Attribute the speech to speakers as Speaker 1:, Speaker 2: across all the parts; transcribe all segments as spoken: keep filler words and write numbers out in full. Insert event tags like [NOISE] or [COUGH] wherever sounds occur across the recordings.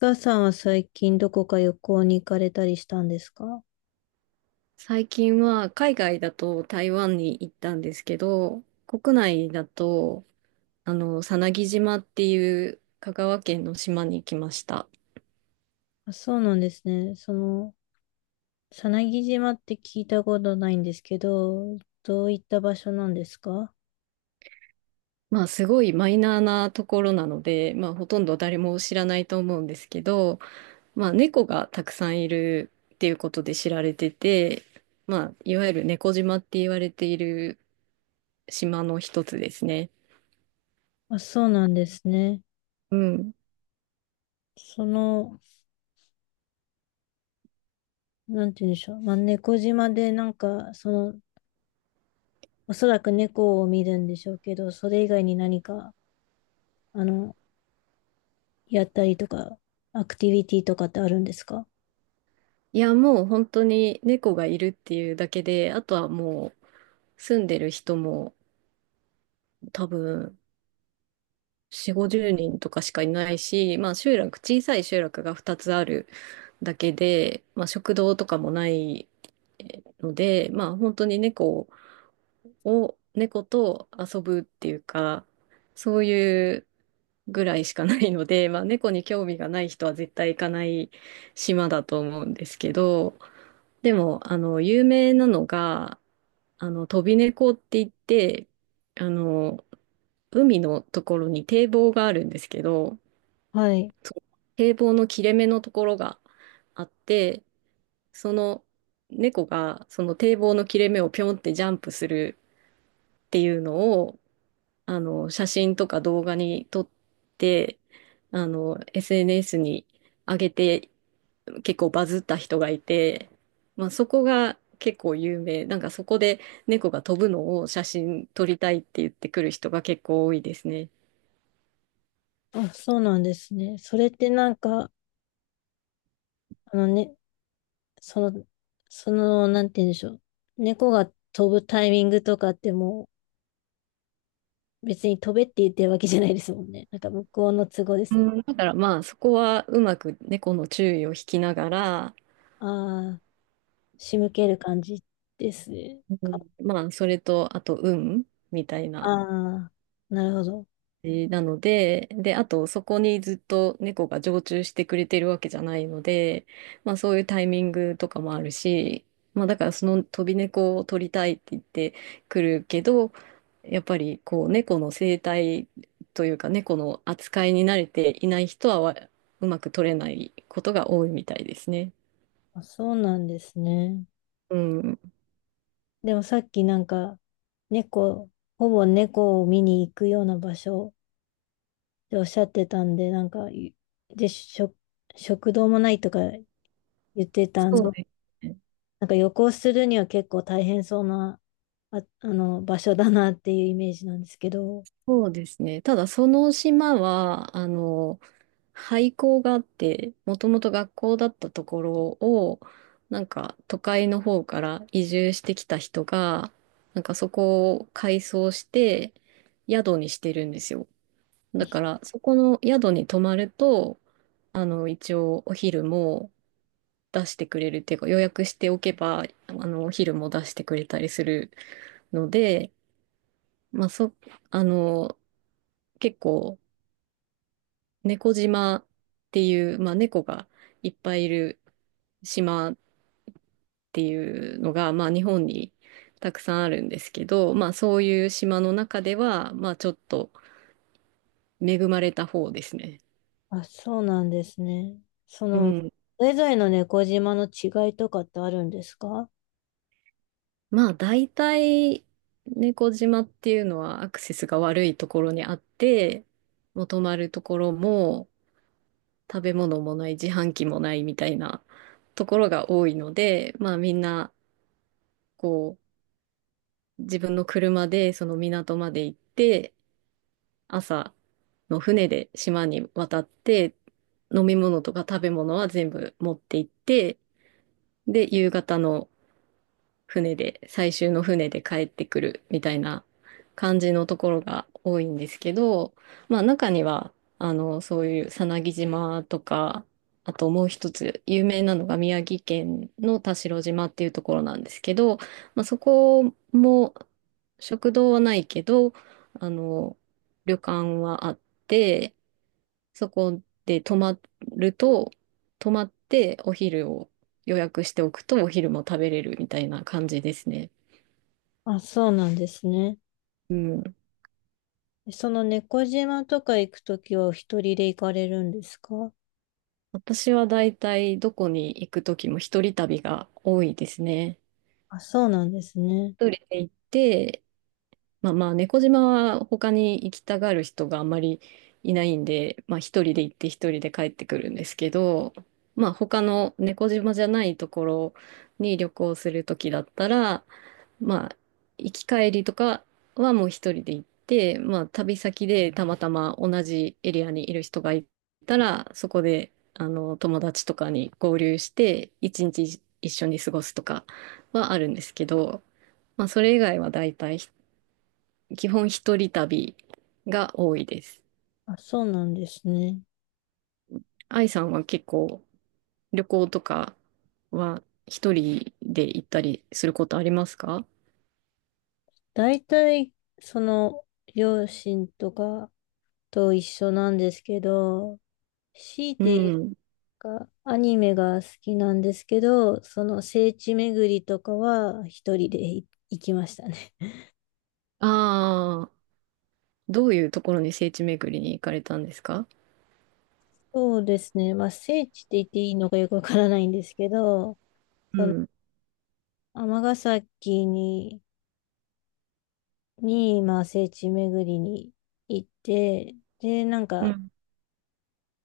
Speaker 1: お母さんは最近どこか旅行に行かれたりしたんですか？
Speaker 2: 最近は海外だと台湾に行ったんですけど、国内だと、あの、さなぎ島っていう香川県の島に来ました。
Speaker 1: あ、そうなんですね。その、さなぎ島って聞いたことないんですけど、どういった場所なんですか？
Speaker 2: まあ、すごいマイナーなところなので、まあ、ほとんど誰も知らないと思うんですけど、まあ、猫がたくさんいるっていうことで知られてて、まあ、いわゆる猫島って言われている島の一つですね。
Speaker 1: あ、そうなんですね。
Speaker 2: うん。
Speaker 1: その、なんて言うんでしょう。まあ、猫島でなんか、その、おそらく猫を見るんでしょうけど、それ以外に何か、あの、やったりとか、アクティビティとかってあるんですか？
Speaker 2: いや、もう本当に猫がいるっていうだけで、あとはもう住んでる人も多分よん、ごじゅうにんとかしかいないし、まあ集落、小さい集落がふたつあるだけで、まあ食堂とかもないので、まあ本当に猫を猫と遊ぶっていうか、そういうぐらいしかないので、[LAUGHS] まあ、猫に興味がない人は絶対行かない島だと思うんですけど、でも、あの、有名なのが、あの、飛び猫って言って、あの、海のところに堤防があるんですけど、
Speaker 1: はい。
Speaker 2: そう堤防の切れ目のところがあって、その猫がその堤防の切れ目をピョンってジャンプするっていうのをあの、写真とか動画に撮って、あの、エスエヌエス に上げて、結構バズった人がいて、まあ、そこが結構有名。なんかそこで猫が飛ぶのを写真撮りたいって言ってくる人が結構多いですね。
Speaker 1: あ、そうなんですね。それってなんか、あのね、その、その、なんて言うんでしょう。猫が飛ぶタイミングとかってもう別に飛べって言ってるわけじゃないですもんね。[LAUGHS] なんか向こうの都合で
Speaker 2: う
Speaker 1: すよね。
Speaker 2: ん、だからまあそこはうまく猫の注意を引きながら、
Speaker 1: ああ、仕向ける感じです
Speaker 2: う
Speaker 1: か。
Speaker 2: ん、まあそれとあと運みたい
Speaker 1: あ
Speaker 2: な
Speaker 1: あ、なるほど。
Speaker 2: じなので、で、あとそこにずっと猫が常駐してくれてるわけじゃないので、まあそういうタイミングとかもあるし、まあだからその飛び猫を取りたいって言ってくるけど、やっぱりこう猫の生態というか猫の扱いに慣れていない人はわうまく取れないことが多いみたいですね。
Speaker 1: あ、そうなんですね。
Speaker 2: うん。
Speaker 1: でもさっきなんか猫、ほぼ猫を見に行くような場所っておっしゃってたんで、なんか、いで、食、食堂もないとか言ってたん
Speaker 2: そう
Speaker 1: で、
Speaker 2: ですね。
Speaker 1: なんか旅行するには結構大変そうなあ、[LAUGHS] あの、場所だなっていうイメージなんですけど。
Speaker 2: そうですね。ただその島は、あの、廃校があって、もともと学校だったところを、なんか都会の方から移住してきた人が、なんかそこを改装して宿にしてるんですよ。だからそこの宿に泊まると、あの、一応お昼も出してくれるっていうか予約しておけば、あの、お昼も出してくれたりするので、まあそ、あの、結構、猫島っていう、まあ、猫がいっぱいいる島っていうのが、まあ、日本にたくさんあるんですけど、まあ、そういう島の中では、まあ、ちょっと恵まれた方ですね。
Speaker 1: あ、そうなんですね。そ
Speaker 2: う
Speaker 1: の、
Speaker 2: ん。
Speaker 1: それぞれの猫島の違いとかってあるんですか？
Speaker 2: まあ、大体、猫島っていうのはアクセスが悪いところにあって、もう泊まるところも食べ物もない、自販機もないみたいなところが多いので、まあ、みんな、こう、自分の車でその港まで行って、朝の船で島に渡って、飲み物とか食べ物は全部持って行って、で、夕方の船で、最終の船で帰ってくるみたいな感じのところが多いんですけど、まあ中には、あの、そういうさなぎ島とか、あともう一つ有名なのが宮城県の田代島っていうところなんですけど、まあ、そこも食堂はないけど、あの、旅館はあって、そこで泊まると、泊まってお昼を予約しておくとお昼も食べれるみたいな感じですね。
Speaker 1: あ、そうなんですね。
Speaker 2: うん。
Speaker 1: その猫島とか行くときはお一人で行かれるんですか？
Speaker 2: 私はだいたいどこに行くときも一人旅が多いですね。
Speaker 1: あ、そうなんですね。
Speaker 2: 一人で行って、まあまあ猫島は他に行きたがる人があんまりいないんで、まあ一人で行って一人で帰ってくるんですけど、まあ他の猫島じゃないところに旅行するときだったら、まあ、行き帰りとかはもう一人で行って、まあ、旅先でたまたま同じエリアにいる人がいたら、そこで、あの、友達とかに合流して、一日一緒に過ごすとかはあるんですけど、まあ、それ以外は大体、基本一人旅が多いです。
Speaker 1: あ、そうなんですね。
Speaker 2: 愛さんは結構旅行とかは一人で行ったりすることありますか？
Speaker 1: 大体、その、両親とかと一緒なんですけど、強い
Speaker 2: う
Speaker 1: て
Speaker 2: ん。
Speaker 1: かアニメが好きなんですけど、その聖地巡りとかは一人でい行きましたね。
Speaker 2: ああ。どういうところに聖地巡りに行かれたんですか？
Speaker 1: [LAUGHS] そうですね。まあ聖地って言っていいのかよくわからないんですけど、
Speaker 2: う
Speaker 1: その
Speaker 2: ん。
Speaker 1: 尼崎に、に、まあ聖地巡りに行って、で、なん
Speaker 2: う
Speaker 1: か、
Speaker 2: ん。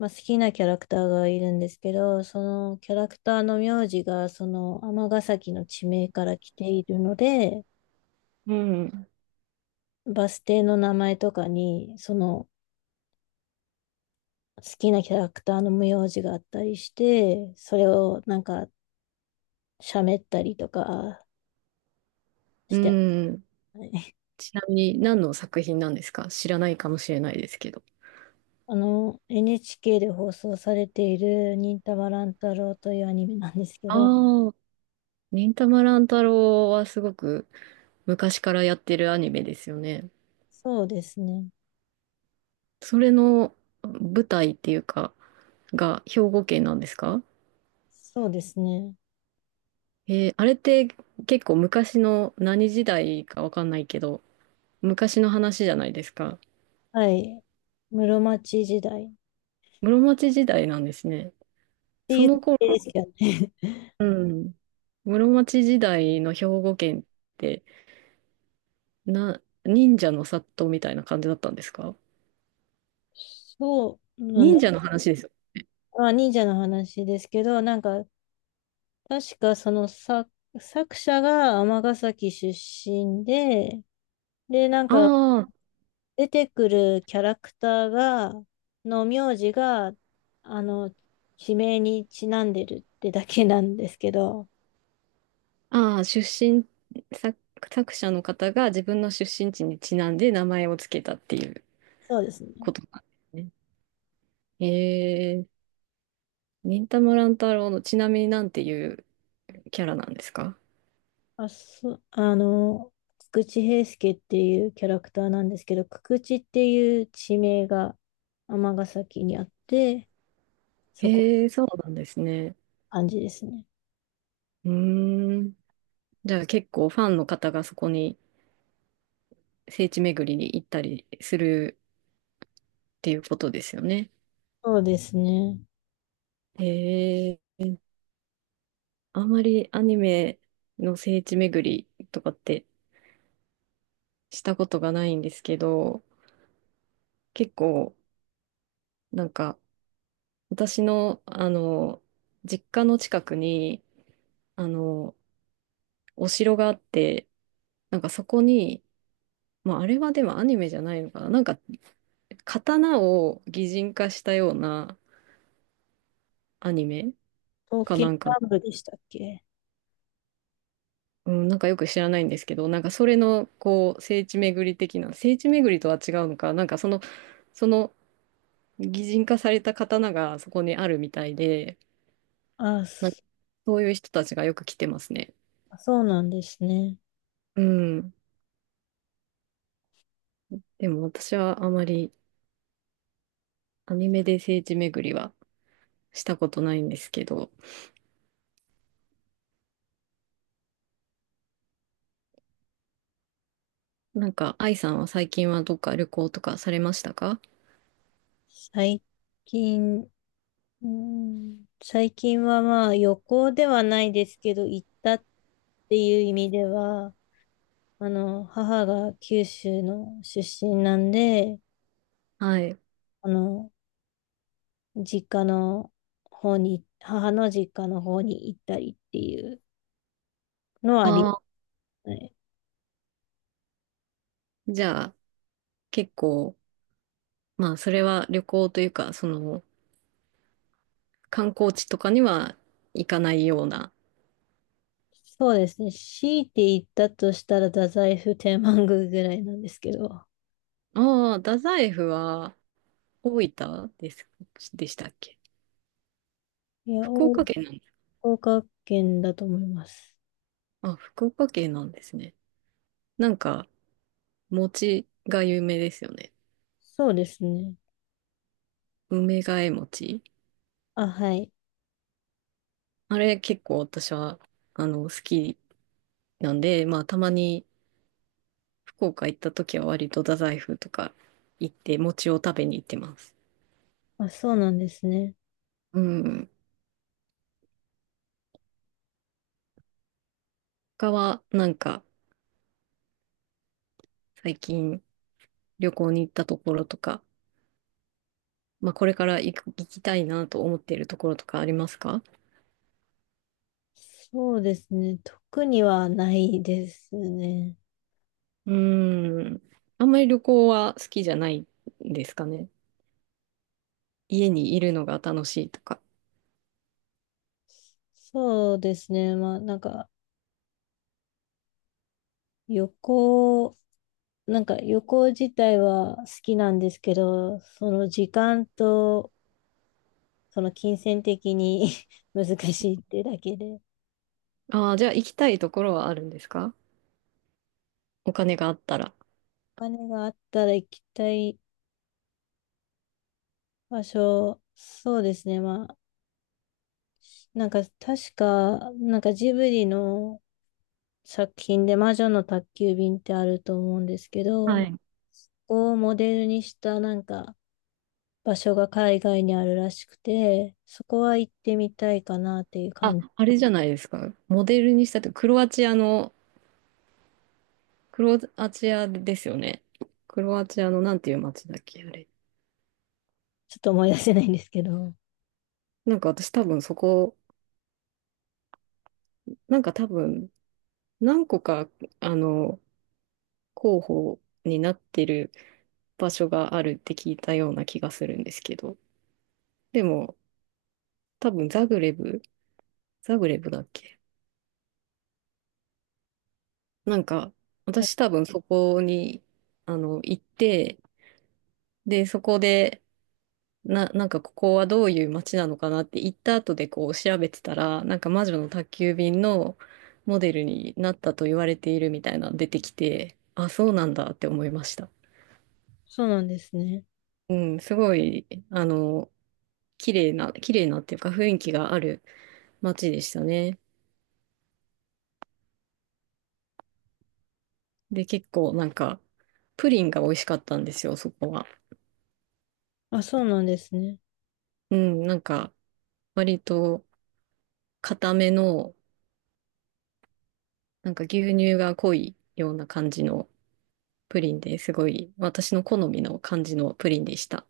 Speaker 1: まあ、好きなキャラクターがいるんですけど、そのキャラクターの名字がその尼崎の地名から来ているので、
Speaker 2: うん。
Speaker 1: バス停の名前とかに、その好きなキャラクターの無用字があったりして、それをなんか喋ったりとかし
Speaker 2: う
Speaker 1: て
Speaker 2: ん。
Speaker 1: ますね。[LAUGHS]
Speaker 2: ちなみに何の作品なんですか？知らないかもしれないですけど。
Speaker 1: あの、エヌエイチケー で放送されている忍たま乱太郎というアニメなんですけど、
Speaker 2: ああ、忍たま乱太郎はすごく昔からやってるアニメですよね。
Speaker 1: そうですね。
Speaker 2: それの舞台っていうか、が兵庫県なんですか？
Speaker 1: そうですね。
Speaker 2: えーあれって結構昔の何時代かわかんないけど、昔の話じゃないですか。
Speaker 1: はい。室町時代っ
Speaker 2: 室町時代なんですね。
Speaker 1: て
Speaker 2: そ
Speaker 1: いう設
Speaker 2: の頃
Speaker 1: 定ですけどね。
Speaker 2: うん。室町時代の兵庫県って、な、忍者の殺到みたいな感じだったんですか？
Speaker 1: [LAUGHS] そうなん
Speaker 2: 忍
Speaker 1: だ。
Speaker 2: 者の話ですよ。
Speaker 1: まあ、忍者の話ですけど、なんか、確かその作、作者が尼崎出身で、で、なんか、
Speaker 2: あ
Speaker 1: 出てくるキャラクターが、の名字が、あの、地名にちなんでるってだけなんですけど、
Speaker 2: あ、ああ、出身、作、作者の方が自分の出身地にちなんで名前をつけたっていう
Speaker 1: そうですね。
Speaker 2: ことなんですね。へえ、忍たま乱太郎のちなみになんていうキャラなんですか？
Speaker 1: あ、そ、あの、久々平介っていうキャラクターなんですけど、久々っていう地名が尼崎にあって、そこ、
Speaker 2: へえ、そうなんですね。
Speaker 1: 感じですね。
Speaker 2: うーん。じゃあ結構ファンの方がそこに聖地巡りに行ったりするっていうことですよね。
Speaker 1: そうですね。
Speaker 2: へえ、あんまりアニメの聖地巡りとかってしたことがないんですけど、結構なんか私のあの、実家の近くにあの、お城があって、なんかそこに、まああれはでもアニメじゃないのかな、なんか刀を擬人化したようなアニメ
Speaker 1: 東
Speaker 2: か
Speaker 1: 京
Speaker 2: なんかの
Speaker 1: 南部でしたっけ？
Speaker 2: うん、なんかよく知らないんですけど、なんかそれのこう聖地巡り的な、聖地巡りとは違うのか、なんかその、その擬人化された刀がそこにあるみたいで、
Speaker 1: あ、
Speaker 2: なんか
Speaker 1: そ
Speaker 2: そういう人たちがよく来てますね。
Speaker 1: あそうなんですね。
Speaker 2: うん。でも私はあまりアニメで聖地巡りはしたことないんですけど、なんか愛さんは最近はどっか旅行とかされましたか？
Speaker 1: 最近、うん、最近はまあ旅行ではないですけど、行ったっていう意味では、あの、母が九州の出身なんで、
Speaker 2: はい。
Speaker 1: あの、実家の方に、母の実家の方に行ったりっていうのはありま
Speaker 2: ああ、
Speaker 1: すね。
Speaker 2: じゃあ結構、まあそれは旅行というか、その、観光地とかには行かないような。
Speaker 1: そうですね。強いて言ったとしたら、太宰府天満宮ぐらいなんですけど。
Speaker 2: ああ、太宰府は大分です、でしたっけ？
Speaker 1: いや、
Speaker 2: 福
Speaker 1: 大
Speaker 2: 岡県なんだ。
Speaker 1: 岡県だと思います。
Speaker 2: あ、福岡県なんですね。なんか、餅が有名ですよね。
Speaker 1: そうですね。
Speaker 2: 梅替え餅。
Speaker 1: あ、はい。
Speaker 2: あれ結構私は、あの、好きなんで、まあ、たまに福岡行った時は割と太宰府とか行って餅を食べに行ってます。
Speaker 1: あ、そうなんですね。
Speaker 2: うん。他は、なんか、最近旅行に行ったところとか、まあ、これから行く、行きたいなと思っているところとかありますか？
Speaker 1: そうですね。特にはないですね。
Speaker 2: うーん。あんまり旅行は好きじゃないんですかね。家にいるのが楽しいとか。
Speaker 1: そうですね。まあ、なんか、旅行、なんか旅行自体は好きなんですけど、その時間と、その金銭的に [LAUGHS] 難しいってだけで。
Speaker 2: ああ、じゃあ行きたいところはあるんですか？お金があったら。
Speaker 1: お金があったら行きたい場所、そうですね。まあ、なんか確か、なんかジブリの作品で魔女の宅急便ってあると思うんですけど、
Speaker 2: はい。
Speaker 1: そこをモデルにしたなんか場所が海外にあるらしくて、そこは行ってみたいかなっていう
Speaker 2: あ、
Speaker 1: 感じ、
Speaker 2: あれじゃないですか。モデルにしたって、クロアチアの、クロアチアですよね。クロアチアのなんていう街だっけ、あれ。
Speaker 1: ちょっと思い出せないんですけど。
Speaker 2: なんか私多分そこ、なんか多分何個か、あの、候補になってる場所があるって聞いたような気がするんですけど。でも、多分ザグレブ、ザグレブだっけ、なんか、
Speaker 1: はい。
Speaker 2: 私多分そこに、あの、行って、で、そこで、な、なんかここはどういう街なのかなって行った後でこう調べてたら、なんか魔女の宅急便のモデルになったと言われているみたいなの出てきて、あ、そうなんだって思いました。
Speaker 1: そうなんですね。
Speaker 2: うん、すごい、あの、綺麗な、綺麗なっていうか雰囲気がある街でしたね。で、結構なんか、プリンが美味しかったんですよ、そこは。
Speaker 1: あ、そうなんですね。
Speaker 2: うん、なんか、割と固めの、なんか牛乳が濃いような感じのプリンですごい、私の好みの感じのプリンでした。